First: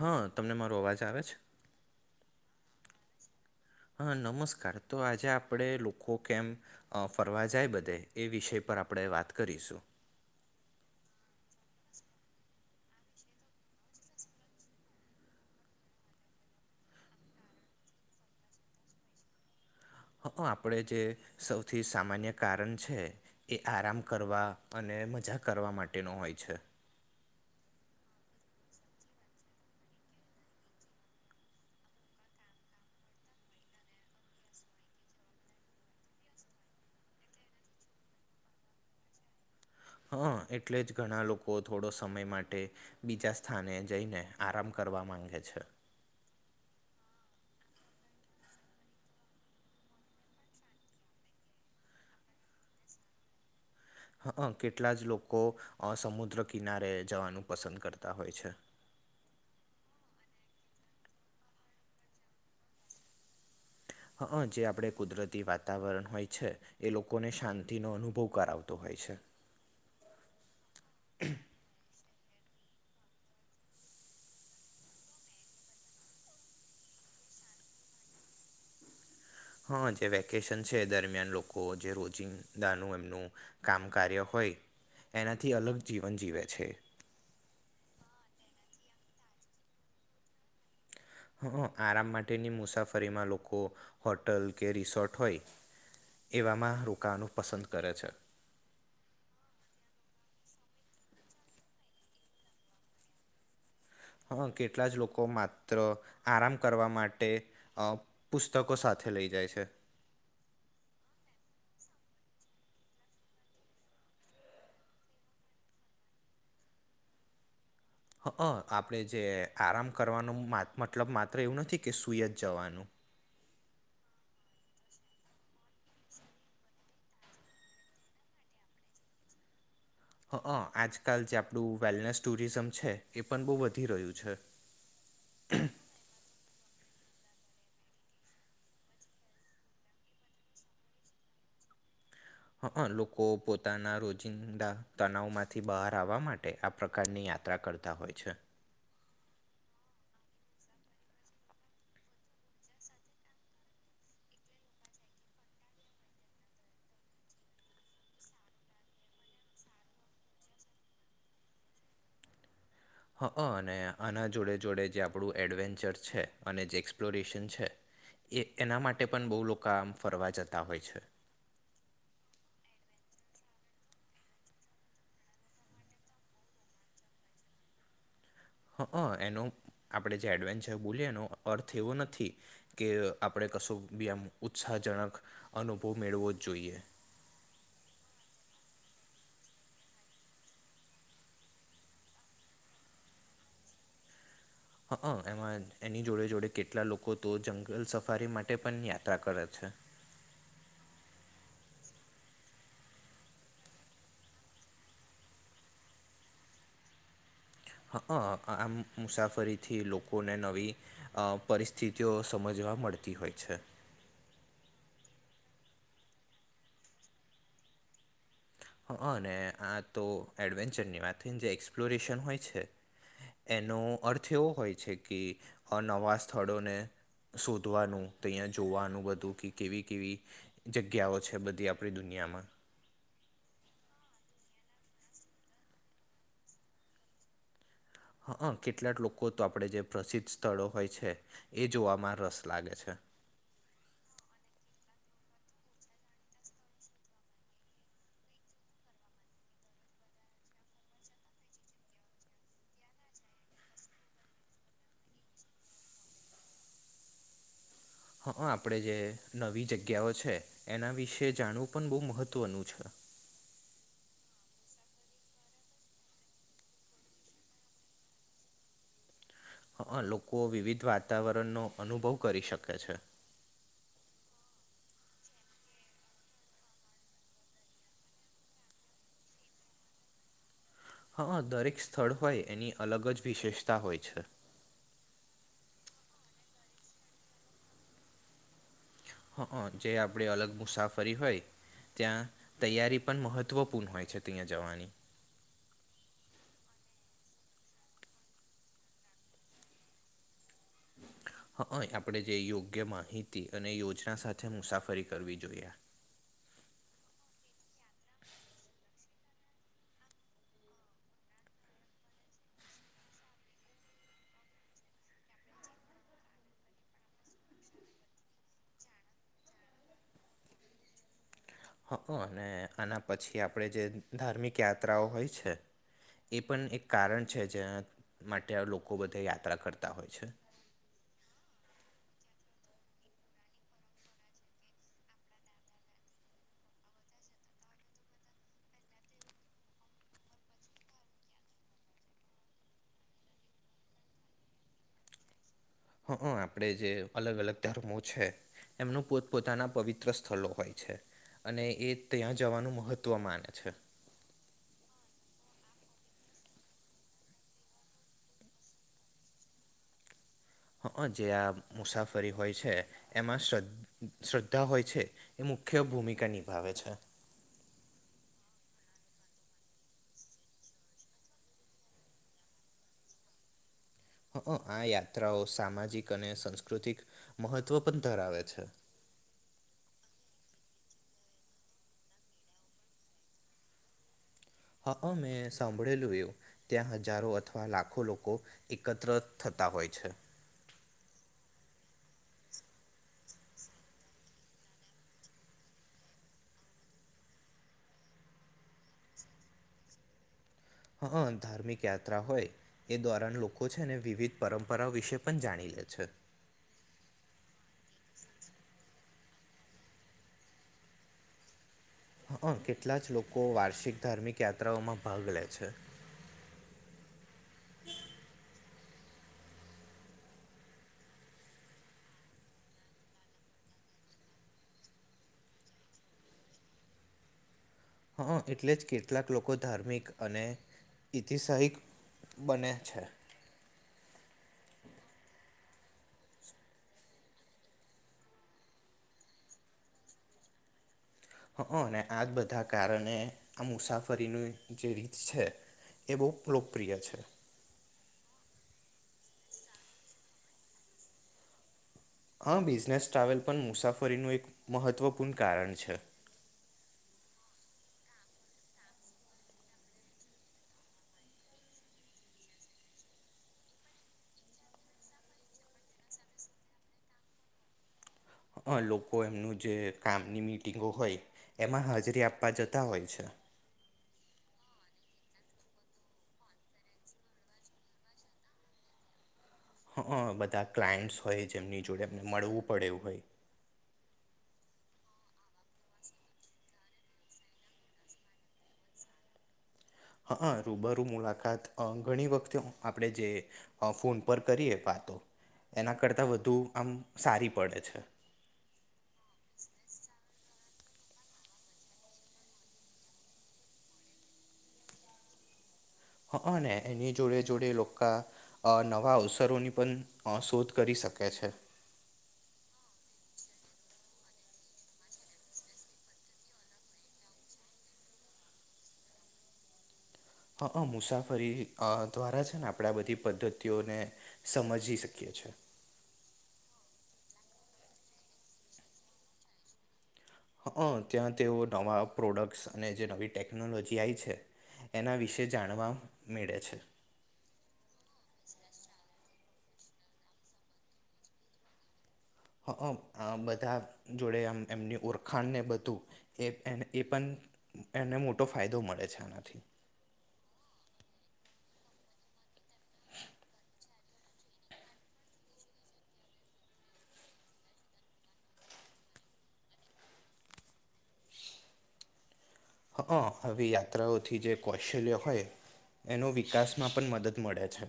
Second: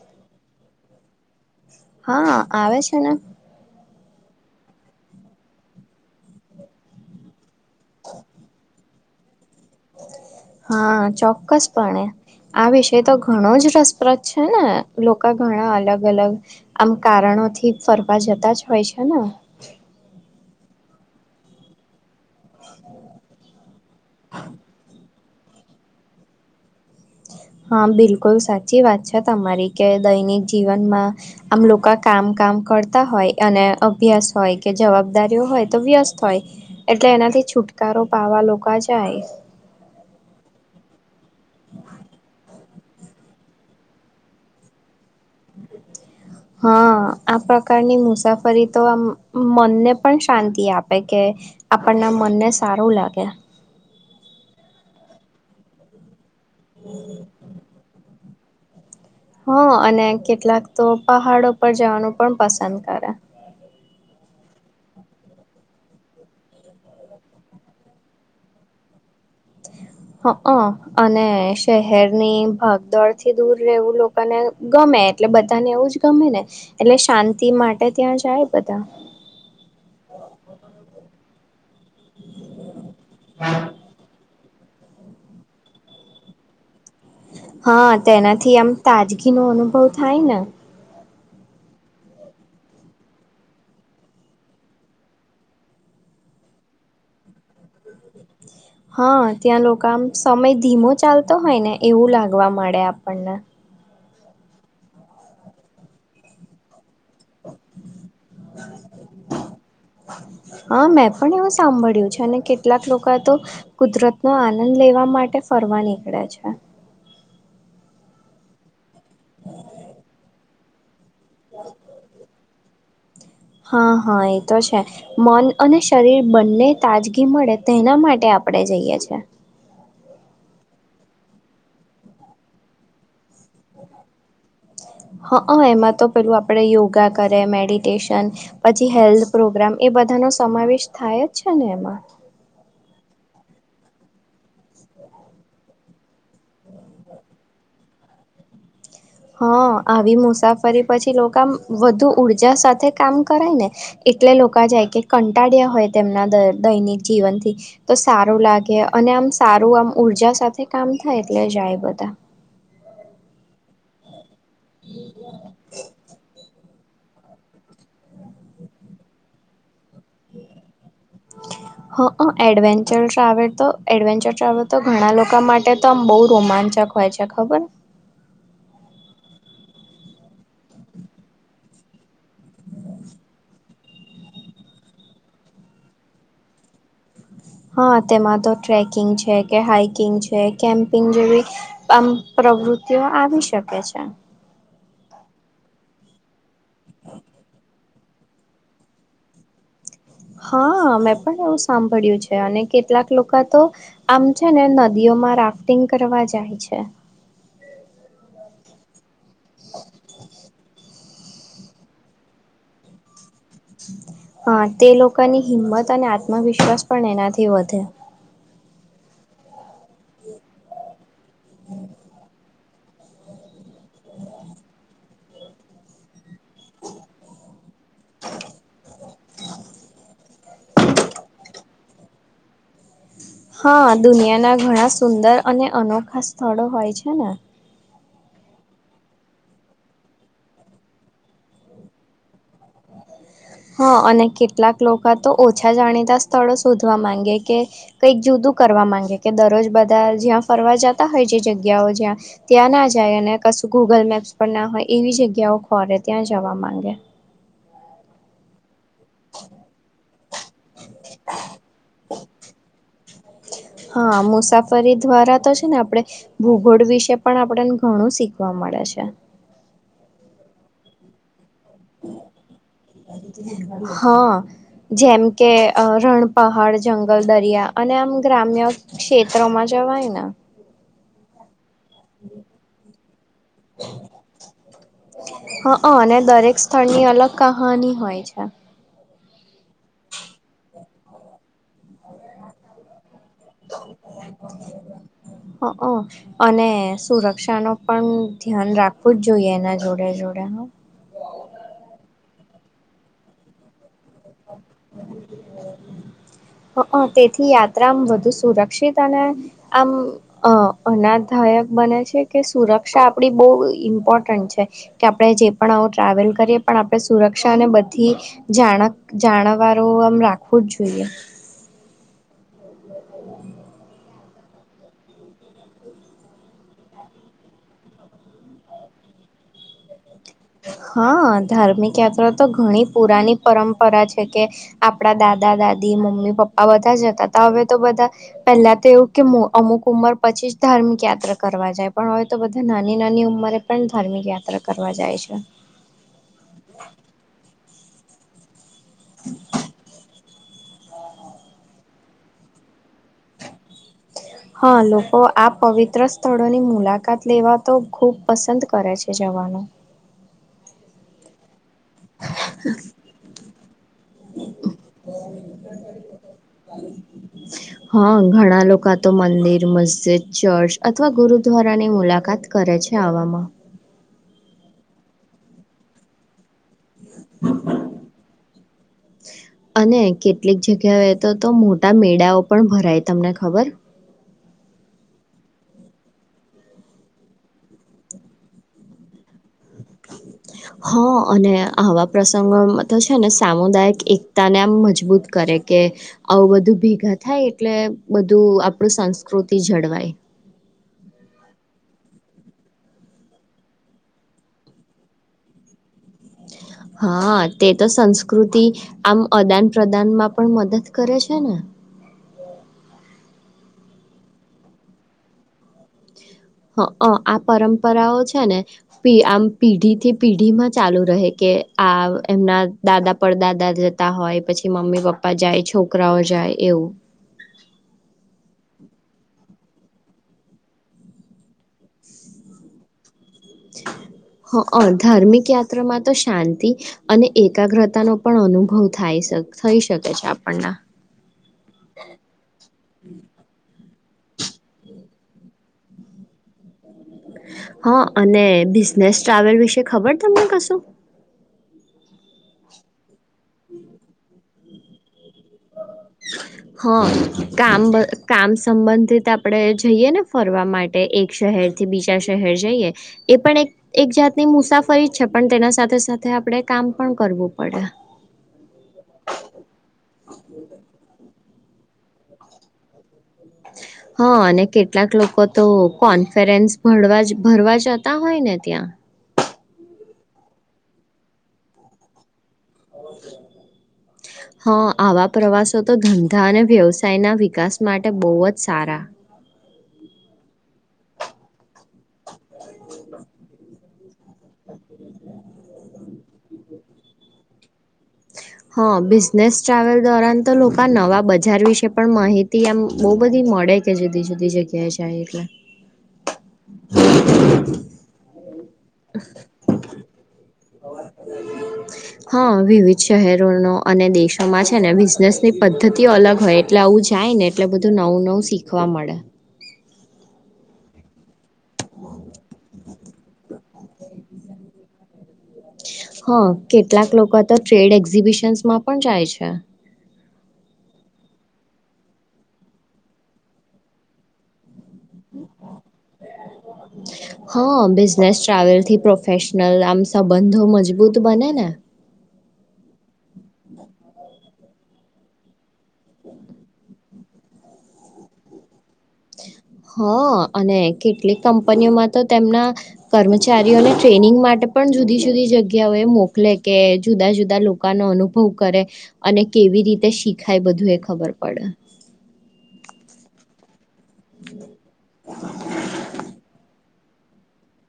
હા તમને મારો અવાજ આવે છે. હા આવે છે ને. હા નમસ્કાર તો આજે આપણે લોકો કેમ ફરવા જાય બધે એ વિષય પર આપણે વાત કરીશું. હા ચોક્કસપણે આ વિષય તો ઘણો જ રસપ્રદ છે ને લોકો ઘણા અલગ અલગ આમ કારણોથી ફરવા જતા જ હોય છે ને. હ આપણે જે સૌથી સામાન્ય કારણ છે એ. આરામ કરવા અને મજાક કરવા માટેનો હોય છે. હા બિલકુલ સાચી વાત છે તમારી કે દૈનિક જીવનમાં આમ લોકો કામ કામ કરતા હોય અને અભ્યાસ હોય કે જવાબદારીઓ હોય તો વ્યસ્ત હોય એટલે એનાથી છુટકારો પાવા લોકો જાય. હા એટલે જ ઘણા લોકો થોડો સમય માટે બીજા સ્થાને જઈને આરામ કરવા માંગે. થ છે. હા આ પ્રકારની મુસાફરી તો આ મનને પણ શાંતિ આપે કે આપણના મનને સારું લાગે. અહં કેટલા જ લોકો સમુદ્ર કિનારે જવાનું પસંદ કર તા હોય છે. હા અને કેટલાક તો પહાડો પર જવાનું પણ પસંદ કરે. અહં જે આપણે કુદરતી વાતાવરણ હોય છે એ લોકોને શાંતિનો અનુભવ કરાવતો હોય છે. અહં, અને શહેરની ભાગ દોડ થી દૂર રહેવું લોકોને ગમે એટલે બધાને એવું જ ગમે ને. એટલે શાંતિ માટે ત્યાં જાય બધા. હા જે વેકેશન છે એ દરમિયાન લોકો ઓજે રોજિંદાનું એમનું કામ કાર્ય હોય એનાથી અલગ જીવન જીવે છે. હા તેનાથી આમ તાજગી નો અનુભવ થાય ને. અહં. આરામ માટેની મુસાફરીમાં લોકો હોટલ કે રિસોર્ટ હોય એવામાં રોકાવાનું પસંદ કરે છે. હા. ત્યાં લોકો આમ સમય ધીમો ચાલતો હોય ને એવું લાગવા મળે આપણને. અહં. કેટલા જ લોકો માત્ર આરામ કરવા માટે અહ હા, મેં પણ એવું સાંભળ્યું છ અને કેટલાક લોકો તો કુદરત નો આનંદ લેવા માટે ફરવા નીકળે છે. અહં આપ પણે જે આરામ કરવાનું મા મતલબ માત્ર એવું નથી કે સુઈ જ જવાનું. હા, હા એ તો છે. મન અને શરીર બંને તાજગી મળે તેના માટે આપણે જઈએ છે. અ આજકાલ જે આપણું વેલનેસ ટુરિઝમ છે એ પણ બહુ વધી રહ્યું છે હા એમાં તો પેલું આપણેે યોગા ે મેડિટેશન પછી હેલ્થ પ્રોગ્રામ એ બધાનો સમાવેશ થાય જ છે ને એમાં હ લોકો પોતાના રોજિંદા તનાવમાંથી બહાર આવવા માટે આ પ્રકારની યાત્રા કરતા હોય છે હા આવી મુસાફરી પછી લોકો આમ વધુ ઉઊર્જા સાથે કામ કરાય ને એટલે લોકો જાય કે કંટાળ્યા હોય તેમના દૈનિક જીવનથી તો સારું લાગે અને આમ સારું આમ ઉઊર્જા સાથે કામ થાય એટલે જાય બધા હ અને અનાજ જોડે જોડે જે આપણું એડવેન્ચર છે અને જે એક્સપ્લોરેશન છે એ એના માટે પણ બહુ લોકો આમ ફરવા જતા હોય છે હા એડવેન્ચર ટ્રાવેલ તો એડવેન્ચર ટ્રાવેલ તો ઘણા લોકો માટે તો આમ બહ રોમાંચક હોય છે ખબર હ હ એનો આપણે જે એડવેન્ચર બોલીએ એનો અર્થ એવો નથી કે આપણે કશો બી આમ ઉત્સાહજનક અનુભવ મેળવો જ જોઈએ હા તેમાં તો ટ્રેકિંગ છે કે હાઈકિંગ છે કેમ્પિંગ જેવી આમ પ્રવૃતિઓ આવી શકે છે હ એમાં એની જોડે જોડે કેટલા લોકો તો જંગલ સફારી માટે પણ યાત્રા કરે છે હા મેં પણ એવું સાંભળ્યું છે અને કેટલાક લોકો તો આમ છે ને નદીઓમાં રાફ્ટિંગ કરવા જાય છે હ આમ મુસાફ ફરીથી લોકોને નવી અ પરિસ્થિતિઓ સમજવા મળતી હોય છે હા તે લોકોની હિંમત અને આત્મવિશ્વાસ પણ એનાથી વધે ને આ તો એડવેન્ચરની વાત થઈને જે એક્સપ્લોરેશન હોય છે એનો અર્થ એવો હોય છે કે નવા સ્થળોને સુ વધોધવાનું તો અહીંયા જોવાનું બધું કેવી કેવી જગ્યાઓ છે બધી આપણી દુનિયામાં હા દુનિયાના ઘણા સુંદર અને અનોખા સ્થળો હોય છે ને હ કેટલાક લોકો તો આપણે જે પ્રસિદ્ધ સ્થળો હોય છે એ જોવામાં રસ લાગે છે હા અને કેટલાક લોકો તો ઓછા જાણીતા સ્થળો શોધવા માંગે કે કઈક જુદું કરવા માંગે કે દરરોજ બધા જ્યાં ફરવા જતા હોય જે જગ્યાઓ જ્યાં ત્યાં ના જાય અને કશું ગૂગલ મેપ્સ પર ના હોય એવી જગ્યાઓ ખોરે ત્યાં જવા માંગે હ આપ આપણેે જે નવી જગ્યાઓ છે એના વિશે જાણવું પણ બહુ મહત્ત્વનું છે હા મુસાફરી દ્વારા તો છે ને આપણેે ભૂગોળ વિશે પણ આપડ ઘણું શીખવા મળે છે અ લોકો વિવિધ વાતાવરણનો અનુભવ કરી શકે છે હા જેમ કે રણ પહાડ જંગલ દરિયા અને આમ ગ્રામ્ય ક્ષેત્રોમાં જવાય ને હા દરેક સ્થળ હોય એની અલગ જ વિશેષતા હોય છે અ અને દરેક સ્થળની અલગ કહાની હોય છે હઅ જે આપડે અલગ મુસાફરી હોય ત્યાં તૈયારી પણ મહત્ત્વપૂર્ણ હોય છે ત્યાં જવાની હઅ અને સુરક્ષાનો પણ ધ્યાન રાખવું જ જોઈએ એના જોડે જોડે હ હઅ આપડે જે યોગ્ય માહિતી અને યોજના સા હઅ તેથી યાત્રા આમ વધુ સુરક્ષિત અને આમ અ અનાધાયક બને છે કે સુરક્ષા આપડી બહુ ઇમ્પોર્ટન્ટ છે કે આપણે જે પણ આવું ટ્રાવેલ કરીએ પણ આપણે સુરક્ષાને બધી જાણક જાણ કારો આમ રાખવું જ જોઈએ હઅ અને આના પછી આપડે જે ધાર્મિક યાત્રાઓ હોય છે એ પણ એક કારણ છે જેના માટે લોકો બધે યાત્રા કરતા હોય છે હા ધાર્મિક યાત્રા તો ઘણી પુરાની પરંપરા છે કે આપડા દાદા દાદી મમ્મી પપ્પા બધા જ જતાતા હવે તો બધા પહેલા તો એવું કે અમુક ઉંમર પછી જ ધાર્મિક યાત્રા કરવા જાય પણ હવે તો બધા નાની નાની ઉંમરે પણ ધાર્મિક યાત્રા કરવા જાય છે એ હઅ આપડે જે અલગ અલગ ધર્મો છે એમનું પોતપોતાના પવિત્ર સ્થળ હોય છે અને એ ત્યાં જવાનું મહત્વ માને છે હા લોકો આ પવિત્ર સ્થળોની મુલાકાત લેવા તો ખુબ પસંદ કરે છે જવાનું હઅ જે આ મુસાફરી હોય છે એમાં શ્રદ શ્રદ્ધા હોય છે એ મુખ્ય ભૂમિકા નિભાવે છે હા ઘણા લોકો તો મંદિર મસ્જિદ ચર્ચ અથવા ગુરુદ્વારાની મુલાકાત કરે છે આવામાં હઅ આ યાત્રાઓ સામાજિક અને સંસ્કૃતિક અને કેટલીક જગ્યાએ તો તો મોટા મેળાઓ પણ ભરાય તમને ખબર હઅ મેં સાંભળેલું એવુ ત્યાં હજારો અથવા લાખો લોકો એકત્ર થતા હોય છે હ અને આવા પ્રસંગોમાં તો છે ને સામુદાયિક એકતા ને આમ મજબૂત કરે કે આવું બધું ભેગા થાય એટલે બધું આપડુ સંસ્કૃતિ જળવાય હઅ ધાર્મિક યાત્રા હોય એ દ્વારા ન લોકો છે ને વિવિધ પરંપરા વિશે પણ જાણી લે છે હા તે તો સંસ્કૃતિ આમ અદાન પ્રદાનમાં પણ મદદ કરે છે ને હઅ કેટલા જ લોકો વાર્ષિક ધાર્મિક યાત્રાઓમાં ભાગ લે છે હઅ આ પરંપરાઓ છે ને પી આમ પીઢી થી પીઢીમાં ચાલુ રહે કે આ એમના દાદા પડદાદા જતા હોય પછી મમ્મી પપ્પા જાય છોકરાઓ જાય એવું હઅ એટલે જ કેટલાક લોકો ધાર્મિક અને ઈતિસાહિક બને છે હઅ ધાર્મિક યાત્રામાં તો શાંતિ અને એકાગ્રતા નો પણ અનુભવ થાય થઈ શકે છે આપણને હઅ અને આજ બધા કારને આ મુસાફર ફરીને જે રીત છે એ બહુ લોકપ્રિય છે હા અને બિઝનેસ ટ્રાવેલ વિશે ખબર તમને કશું હા બિઝનેસ ટ્રાવેલ પણ મુસાફરીનું એક મહત્ત્વ હ કામ બ કામ સંબંધિત આપણેે જઈએ ને ફરવા માટે એક શહેર થી બીજા શહેર જઈએ એ પણ એક એક જાતની મુસાફરી છે પણ તેના સાથે સાથે આપણે કામ પણ કરવું પડે અ લોકો એમનું જે કામ ની મીટિંગો હોય એમાં હાજરી આપવા જતા હોય છે હા અને કેટલાક લોકો તો કોન્ફડન્સ ભવા ભરવા જતા હોય ને ત્યાં હ બધા ક્લાયન્ટસ હોય જેમની જોડે એમને મળવું પડે એવું હોય હા આવા પ્રવાસ તો ધંધા અને વ્યવસાયના વિકાસ માટે બહુ જ સારા હા રૂબરૂું મુલાકાત ઘણી વખતે આપણે જે હા ફૂોન ર કરીએ પાતો એના કરતા વધુ બધું આમ સારી પડે છે હા બિઝનેસ ટ્રાવેલ દોરાન તો લોકો નવા બજાર વિશે પણ માહિતી આમ બહ બધી મળે કે જુદી જુદી જગ્યાએ જાય એટલે હ અને એની જોડે જોડે લોકો નવા અવસરોની પણ અ, શોધ કરી શકે છે હા વિવિધ શહેર અને દેશોમાં છે ને બિઝનેસ ની પદ્ધતિઓ અલગ હોય એટલે આવું જાય ને એટલે બધું નવું નવું શીખવા મળે હા હ મુસાફરી અ દ્વારા છે ને આપણે બધી પદ્ધતિઓને સમજી શકીએ છે હા કેટલાક લોકો તો ટ્રેડ એક્ઝિબિશન્સમાં પણ જાય છે ત્યાં તેઓ નવા પ્રોડક્ટ્સ અને જે નવી ટેકનોલોજી આવી છે એના વિશે જાણવા મે ળે છે ફેશનલ આમ સંબંધો મજબૂત બને ને હ બધા જોડે આમ એમની ઓળખાણને બધું એ એ પણ એ પણ એને મોટો ફાયદો મળે છે આનાથી હા અને કેટલીક કંપનીઓમાં તો તેમના કર્મચારીઓને ટ્રેનિંગ માટે પણ જુદી જુદી જગ્યાઓ એ મોકલે કે જુદા જુદા લોકોનો અનુભવ કરે અને કેવી રીતે શીખાય બધું એ ખબર પડે હ હવે [unintelligible] ઓથી જે કૌશલ્ય હોય એનો વિકાસમાં પણ મદદ મળે છે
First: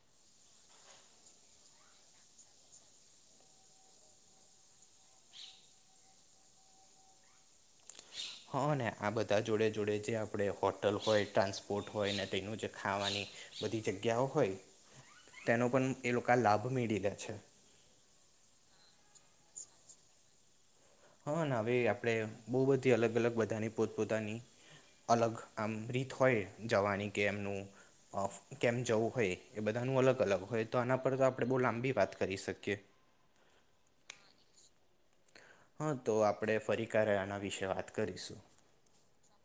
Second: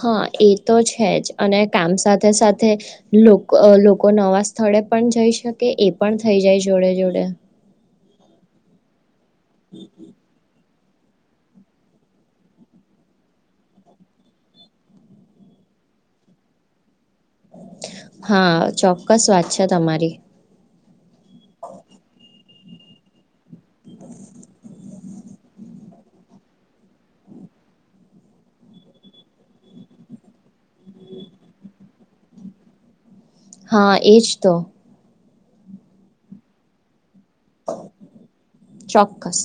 હા એ તો છે જ અને કામ સાથે સાથે લોકો નવા સ્થળે પણ જઈ શકે એ પણ થઈ જાય જોડે જોડે હા ને આ બધા જોડે જોડે જે આપણેે હો હોટલ હોય ટ્રાન્સપોર્ટ હોય ને તેનું જે ખાવાની બધી જગ્યાઓ હોય તેનો પણ એ લોકો લાભ મેળ લે છે હા ચોક્કસ વાત છે તમારી હા હવે આપડે બહુ બધી અલગ અલગ બધાની પોત પોતાની અલગ આમ રીત હોય જવાની કે એમનું કેમ જવું હોય એ બધાનું અલગ અલગ હોય તો આના પર તો આપણે બહુ લાંબી વાત કરી શકીએ હા એજ તો હા તો આપડે ફરી ક વિશે વાત કરીશું ચોક્કસ